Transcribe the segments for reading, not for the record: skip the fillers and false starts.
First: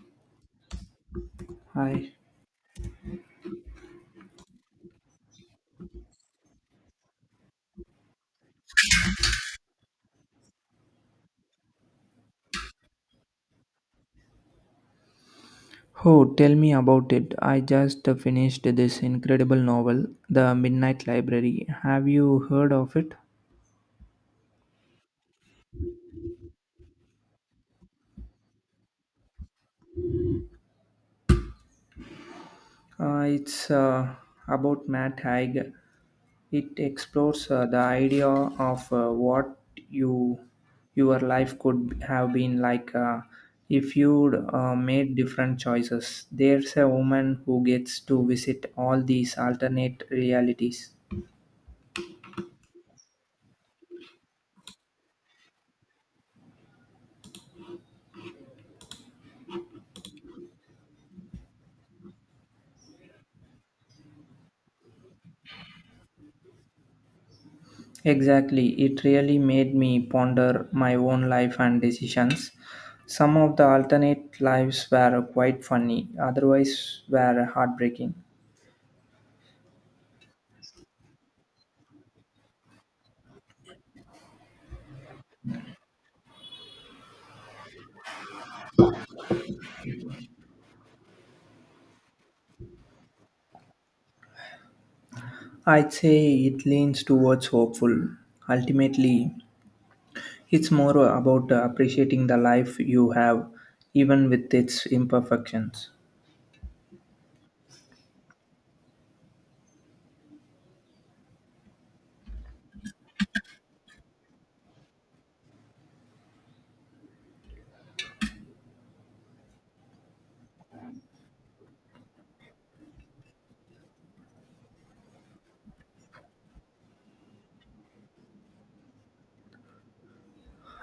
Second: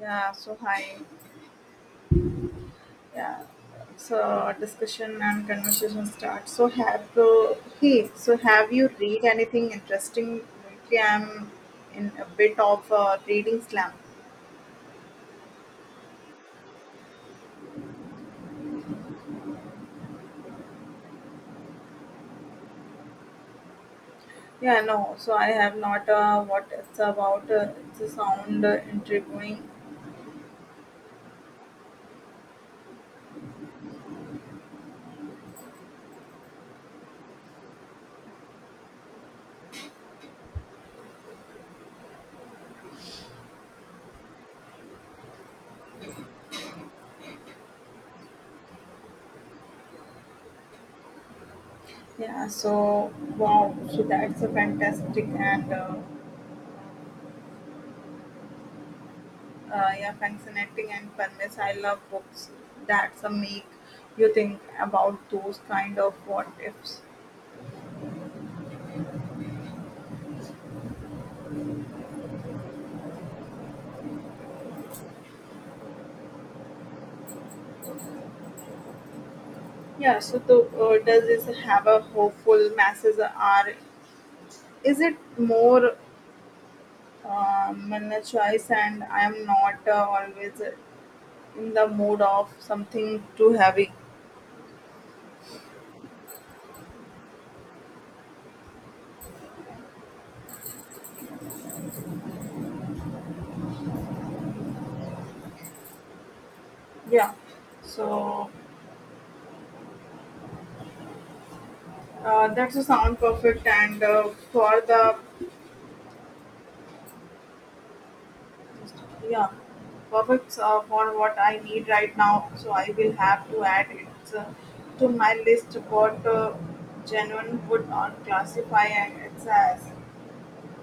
Yeah, so hi. Hi. Yeah, so our discussion and conversation start. So have you read anything interesting lately? I'm in a bit of a reading slump. Oh, tell me about it. I just finished this incredible novel, The Midnight Library. Have you heard of it? Yeah, no, so I have not. What it's about? It's a sound intriguing. It's about Matt Haig. It explores the idea of what you your life could have been like if you'd made different choices. There's a woman who gets to visit all these alternate realities. Yeah, so wow, so that's a fantastic and yeah, fascinating and furnace. I love books. That's a make you think about those kind of what ifs. Exactly. It really made me ponder my own life and decisions. Some of the alternate lives were quite funny, otherwise, were heartbreaking. Yeah, so to, does this have a hopeful masses are? Is it more my choice and I am not always in the mood of something too heavy? I'd say it leans towards hopeful. Ultimately, it's more about appreciating the life you have, even with its imperfections. Yeah, so that's a sound perfect and for the yeah perfect for what I need right now. So I will have to add it to my list. What genuine would on classify and it's as.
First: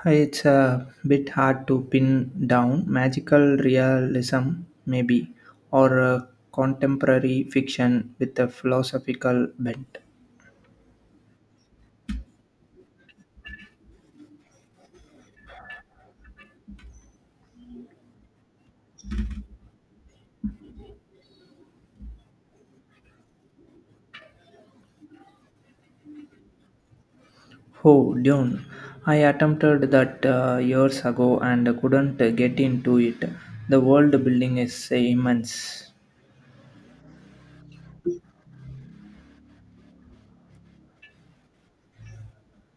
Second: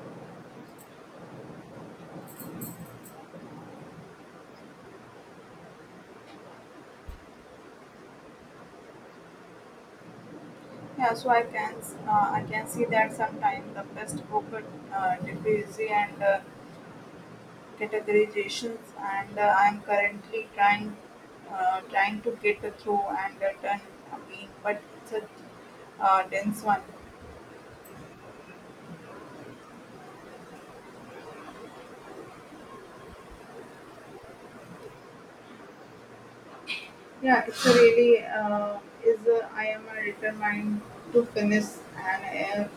It's a bit hard to pin down. Magical realism, maybe, or a contemporary fiction with a philosophical bent. Yeah, so I can see that sometimes the best book diffuse and categorizations, and I'm currently trying to get through and done again, but it's a dense one. Oh, Dune. I attempted that years ago and couldn't get into it. The world building is immense. Yeah, it's a really is a, I am a determined to finish and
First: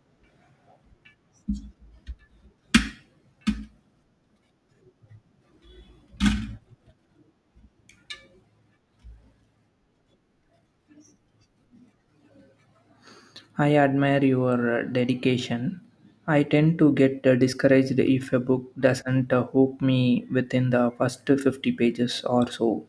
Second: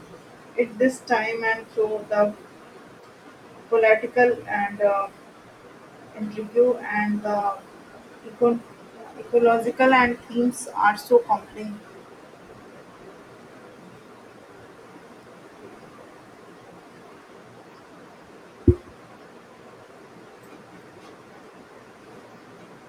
it this time and through the political and interview and the eco- ecological and themes are so compelling. I admire your dedication. I tend to get discouraged if a book doesn't hook me within the first 50 pages or so.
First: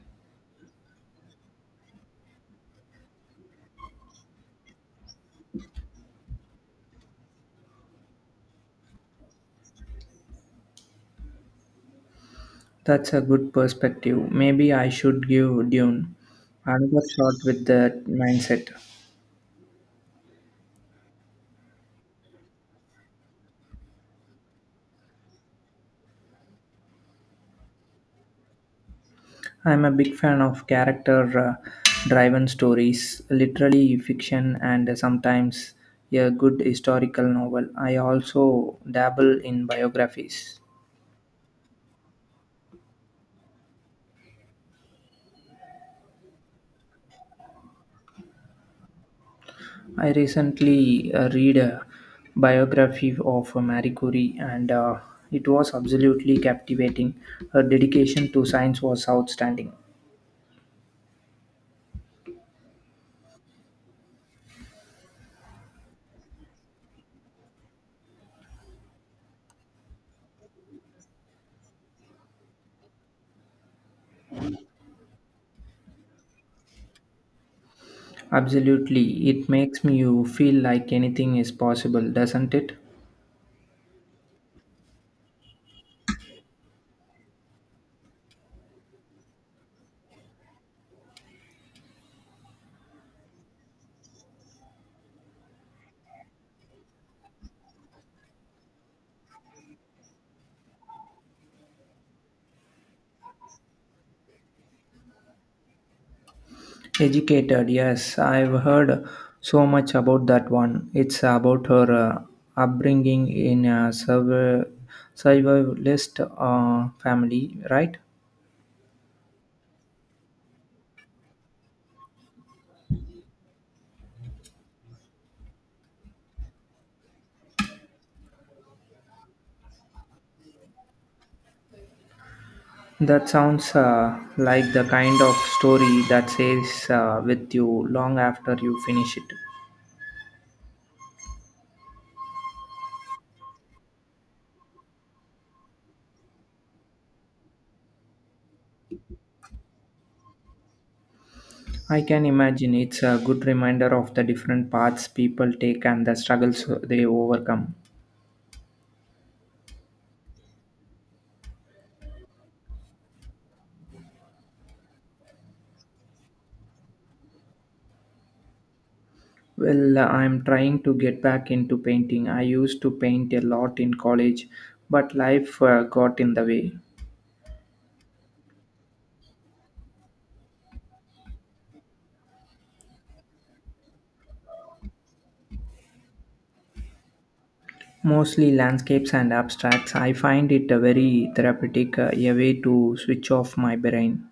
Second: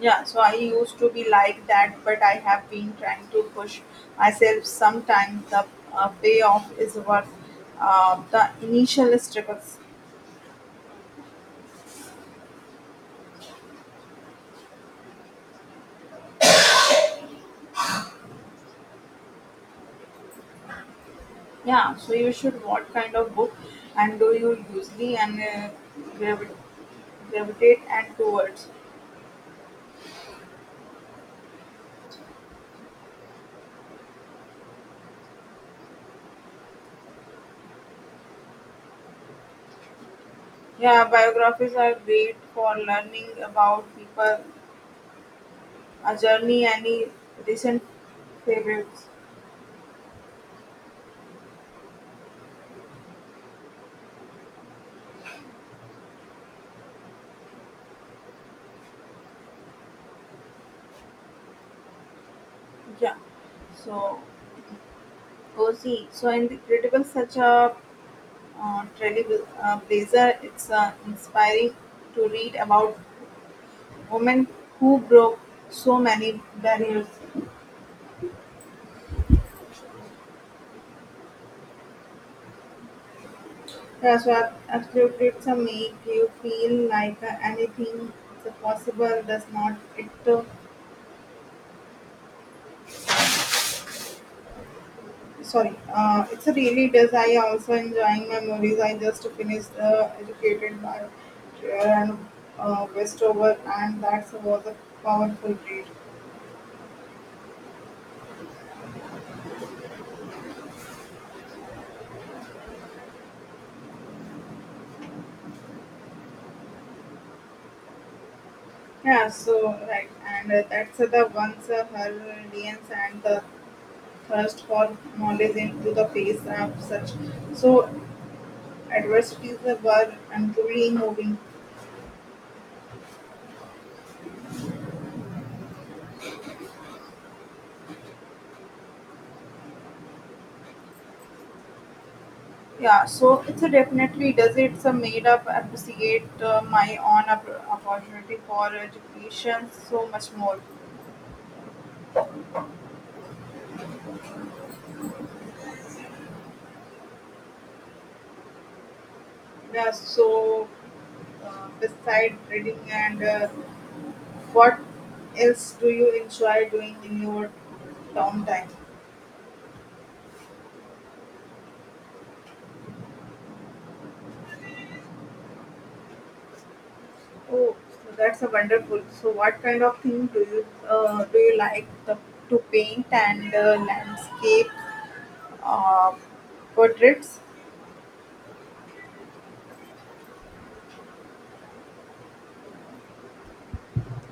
Yeah, so I used to be like that, but I have been trying to push myself. Sometimes the payoff is worth the initial struggles. That's a good perspective. Maybe I should give Dune another shot with that mindset. Yeah, so you should what kind of book and do you usually and gravi- gravitate and towards? I'm a big fan of character driven stories, literally fiction, and sometimes a good historical novel. I also dabble in biographies. Yeah, biographies are great for learning about people, a journey, any recent favorites. I recently read a biography of Marie Curie, and it was absolutely captivating. Her dedication to science was outstanding. Yeah. So cozy. So incredible such a trailblazer. Blazer. It's inspiring to read about women who broke so many barriers. Absolutely. It makes me you feel like anything is possible, doesn't it? Yeah, so absolutely, it's a make you feel like anything is possible. Does not it? Sorry, it's a really does. I also enjoying memories. I just finished educated by Kieran Westover, and that was a powerful read. Educated, yes. I've heard so much about that one. It's about her upbringing in a survivalist family, right? Yeah, so right, and that's the once her resilience and the thirst for knowledge into the face of such so adversities were and truly moving. That sounds like the kind of story that stays with you long after you finish it. Yeah, so it's a definitely does. It's a made up appreciate my own opportunity for education so much more. I can imagine it's a good reminder of the different paths people take and the struggles they overcome. Yeah, so beside reading and what else do you enjoy doing in your downtime? Well, I'm trying to get back into painting. I used to paint a lot in college, but life got in the way. Oh, so that's a wonderful. So what kind of thing do you like the, to paint and landscape uh, portraits? Mostly landscapes and abstracts. I find it a very therapeutic, a way to switch off my brain.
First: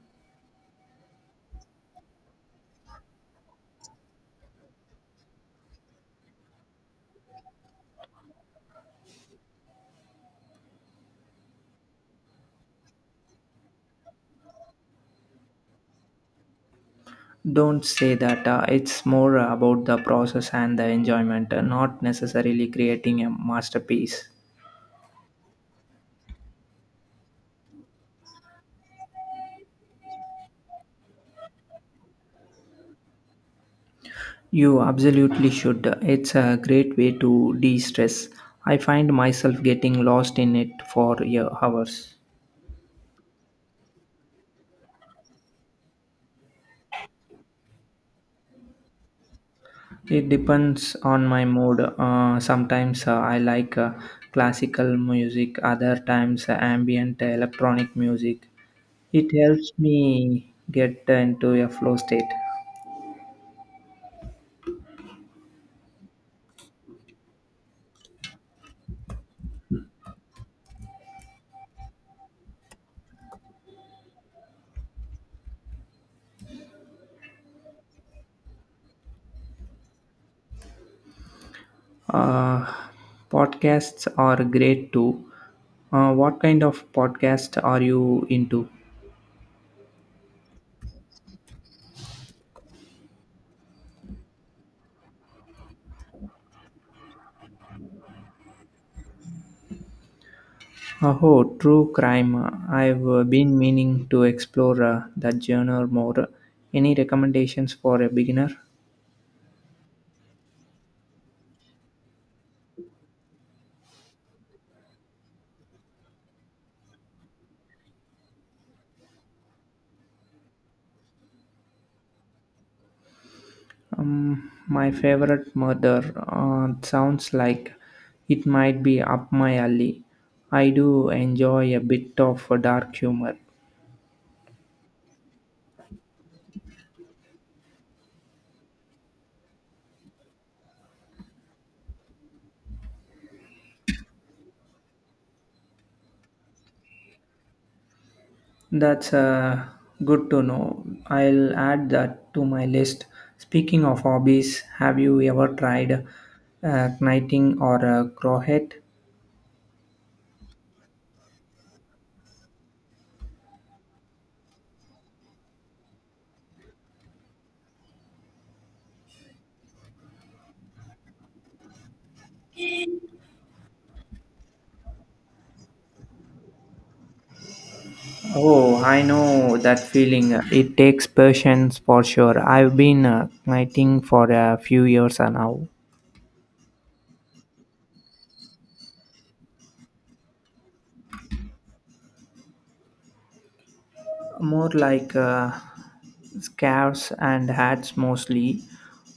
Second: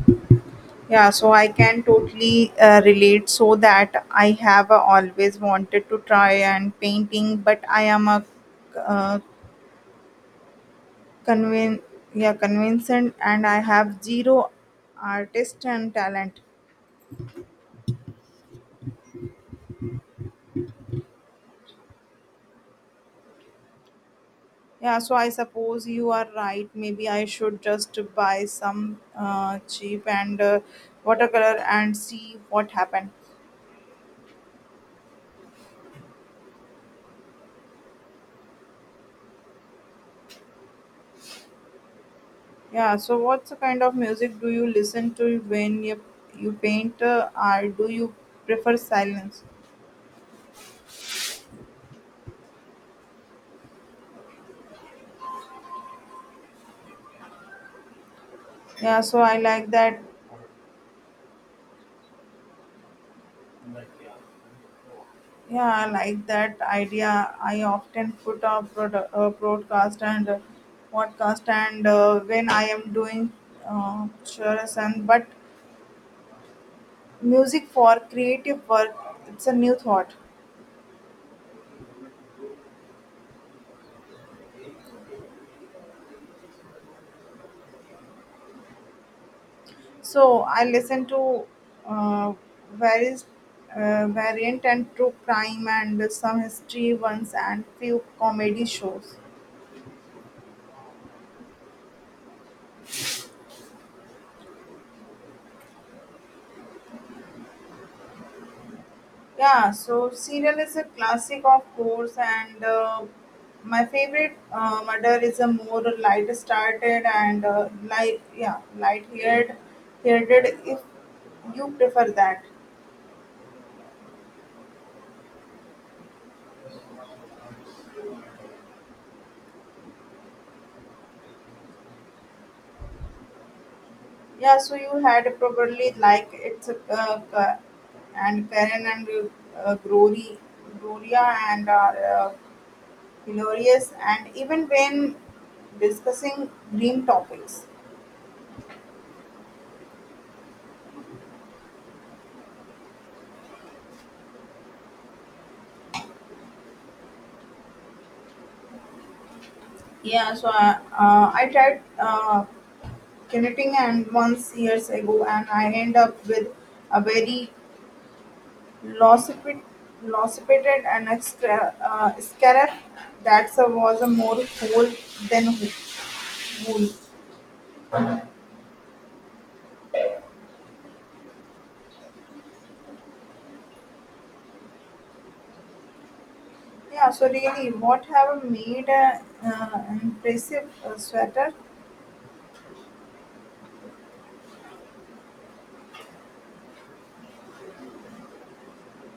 Yeah, so I can totally relate. So that I have always wanted to try and painting, but I am a uh, convin yeah convinced and I have zero artist and talent. Don't say that. It's more about the process and the enjoyment, not necessarily creating a masterpiece. Yeah, so I suppose you are right. Maybe I should just buy some cheap and watercolor and see what happened. You absolutely should. It's a great way to de stress. I find myself getting lost in it for hours. Yeah, so what's the kind of music do you listen to when you paint, or do you prefer silence? It depends on my mood. Sometimes I like classical music, other times ambient electronic music. Yeah, so It I like helps that. me get into a flow state. Yeah, I like that idea. I often put up broadcast and podcast, and when I am doing chores and but music for creative work, it's a new thought. Uh, Podcasts are great too. What kind of podcast are you into? So I listen to uh, various variant and true crime and some history ones and few comedy shows. Oh, true crime. I've been meaning to explore that genre more. Any recommendations for a beginner? Yeah, so serial is a classic, of course, and my favorite murder is a more light-started and light-haired, headed if you prefer that. My favorite murder sounds like it might be up my alley. I do enjoy a bit of dark humor. Yeah, so you had probably like it's a and Karen and uh, Glory, Gloria and are hilarious, and even when discussing grim topics. That's good to know. I'll add that to my list. Speaking of hobbies, have you ever tried knighting or crochet? Yeah, so I tried. Knitting and once years ago and I end up with a very lopsided lopsided and extra scarab that was a more whole than wool. Oh, I know that feeling. It takes patience for sure. I've been knighting for a few years now. Yeah, so really, what have made a impressive sweater? More like scarves and hats mostly.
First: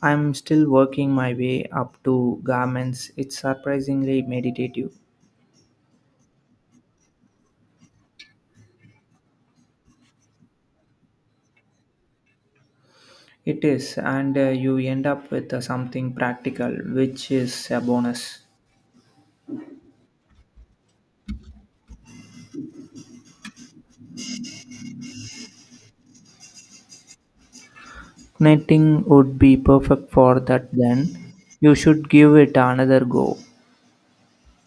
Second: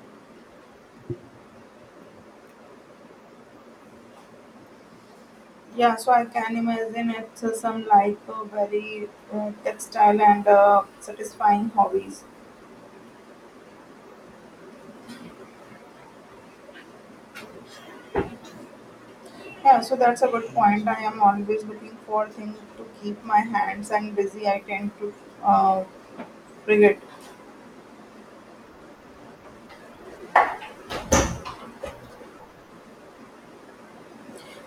I'm still working my way up to garments. It's surprisingly meditative. Yeah, so I can imagine it's some like very textile and satisfying hobbies. It is, and you end up with something practical, which is a bonus. Yeah, so that's a good point. I am always looking for things to keep my hands and busy. I tend to uh, forget. Knitting would be perfect for that then. You should give it another go.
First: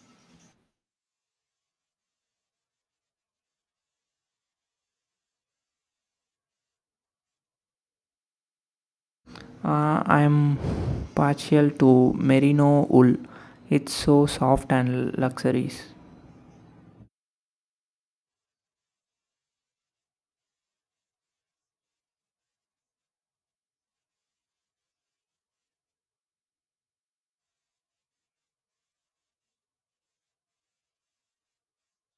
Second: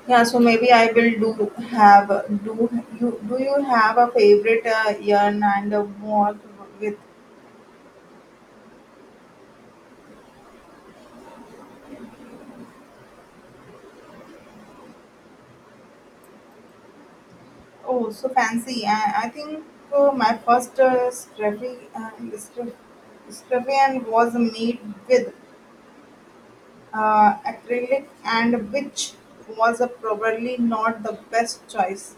Yeah, so maybe I will do have do you have a favorite yarn and a work with? I'm partial to merino wool. It's so soft and luxurious. Oh, so fancy! I think my first scruff- scruffian was made with acrylic, and which was probably not the best choice.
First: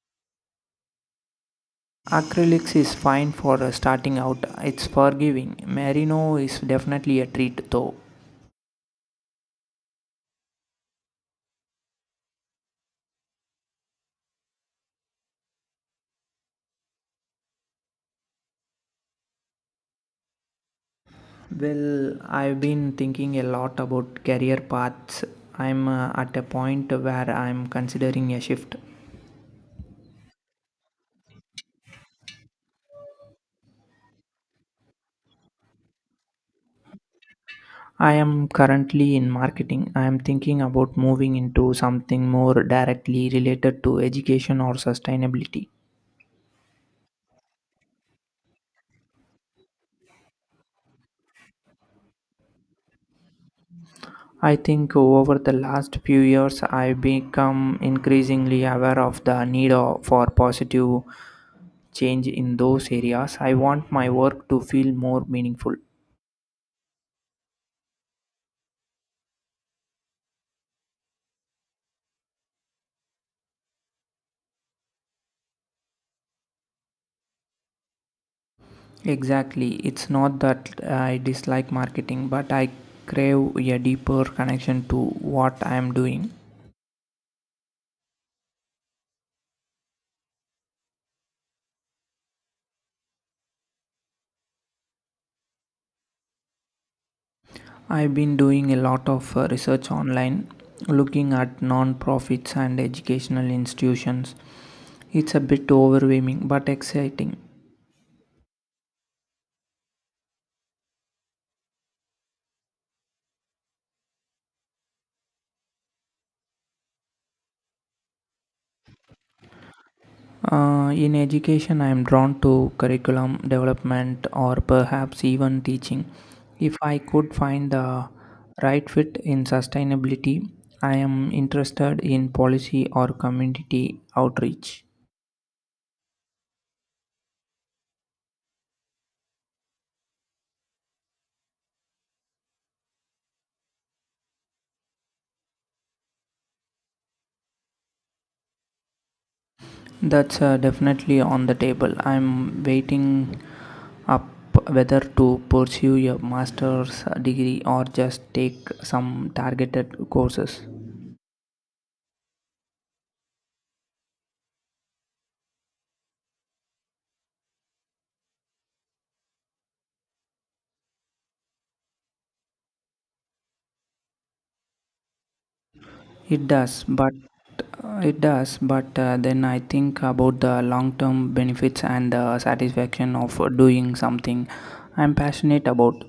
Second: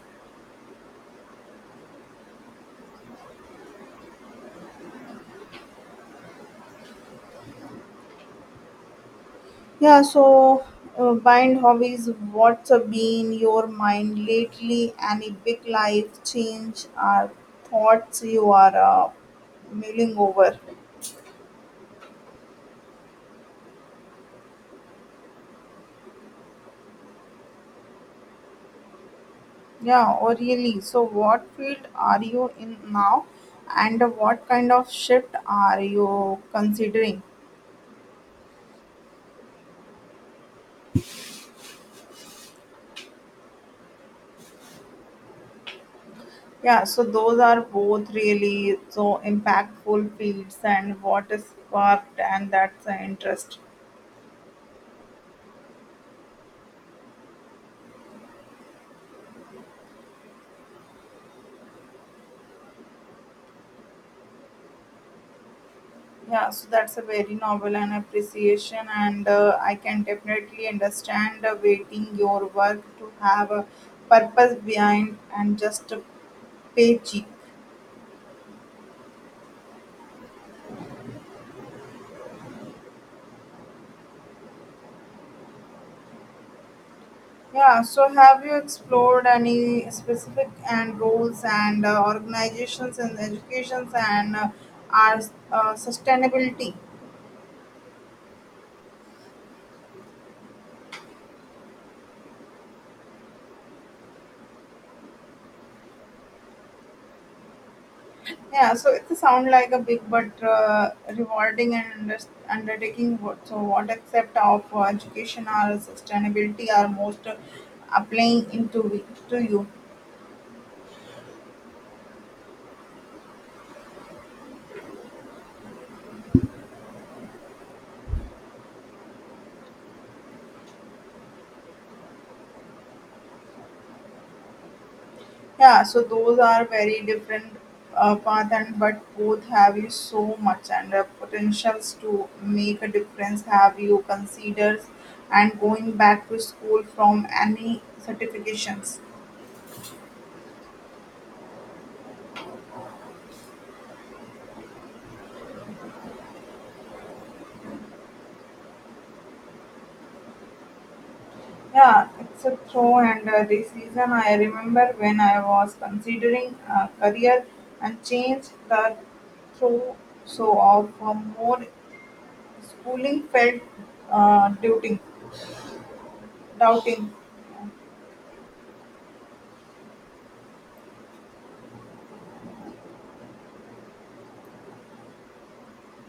Acrylics is fine for starting out. It's forgiving. Merino is definitely a treat though. Yeah, so bind hobbies, what's been your mind lately? Any big life change or thoughts you are mulling over? Well, I've been thinking a lot about career paths. I'm at a point where I'm considering a shift. Yeah, or really. So, what field are you in now, and what kind of shift are you considering? I am currently in marketing. I am thinking about moving into something more directly related to education or sustainability. Yeah, so those are both really so impactful fields, and what is sparked and that's the interest. I think over the last few years, I've become increasingly aware of the for positive change in those areas. I want my work to feel more meaningful. Yeah, so that's a very novel and appreciation, and I can definitely understand waiting your work to have a purpose behind and just a paycheck. Exactly. It's not that I dislike marketing, but I crave a deeper connection to what I am doing. Yeah, so have you explored any specific and roles and organizations and educations and our sustainability? I've been doing a lot of research online, looking at non-profits and educational institutions. It's a bit overwhelming but exciting. Yeah, so it sounds like a big but rewarding and undertaking. What So, what aspect of education or sustainability are most applying into we- to you? In education, I am drawn to curriculum development or perhaps even teaching. If I could find the right fit in sustainability, I am interested in policy or community outreach. Yeah, so those are very different path, and but both have you so much and potentials to make a difference. Have you considered and going back to school from any certifications? That's definitely on the table. I'm waiting up whether to pursue a master's degree or just take some targeted courses. Yeah, except throw and the season I remember when I was considering a career and changed the throw so of more schooling felt uh, doubting, It does, doubting. but it does, but then I think about the long-term benefits and the satisfaction of doing something I'm passionate about.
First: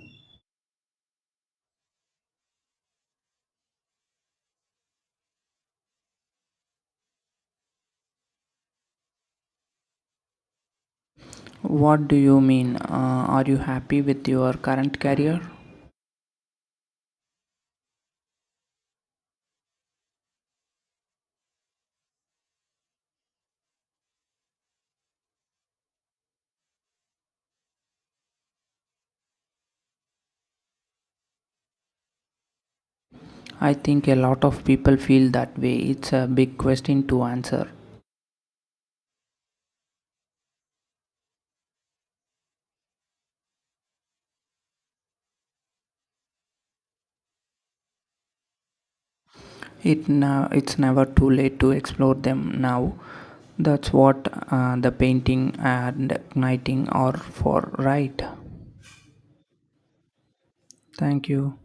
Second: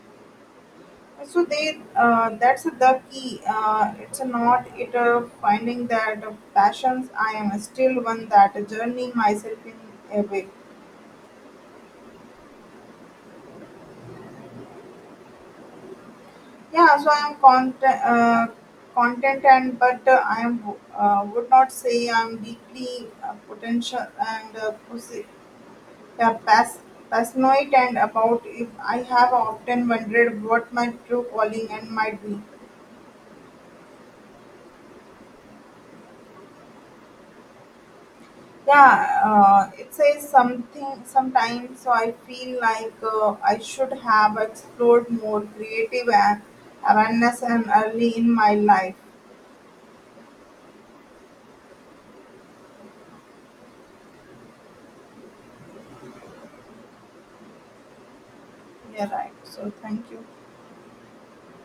So they that's the key. It's not it finding that passions. I am still one that journey myself in a way. What do you mean? Are you happy with your current career? Yeah, so I'm content, and but I am would not say I'm deeply potential and yeah, pass, paranoid and about if I have often wondered what my true calling and might be. I think a lot of people feel that way. It's a big question to answer. Yeah, it says something sometimes. So I feel like I should have explored more creative awareness and early in my life. It now it's never too late to explore them now. That's what the painting and knitting are for, right? Yeah, right. So thank you. Thank you.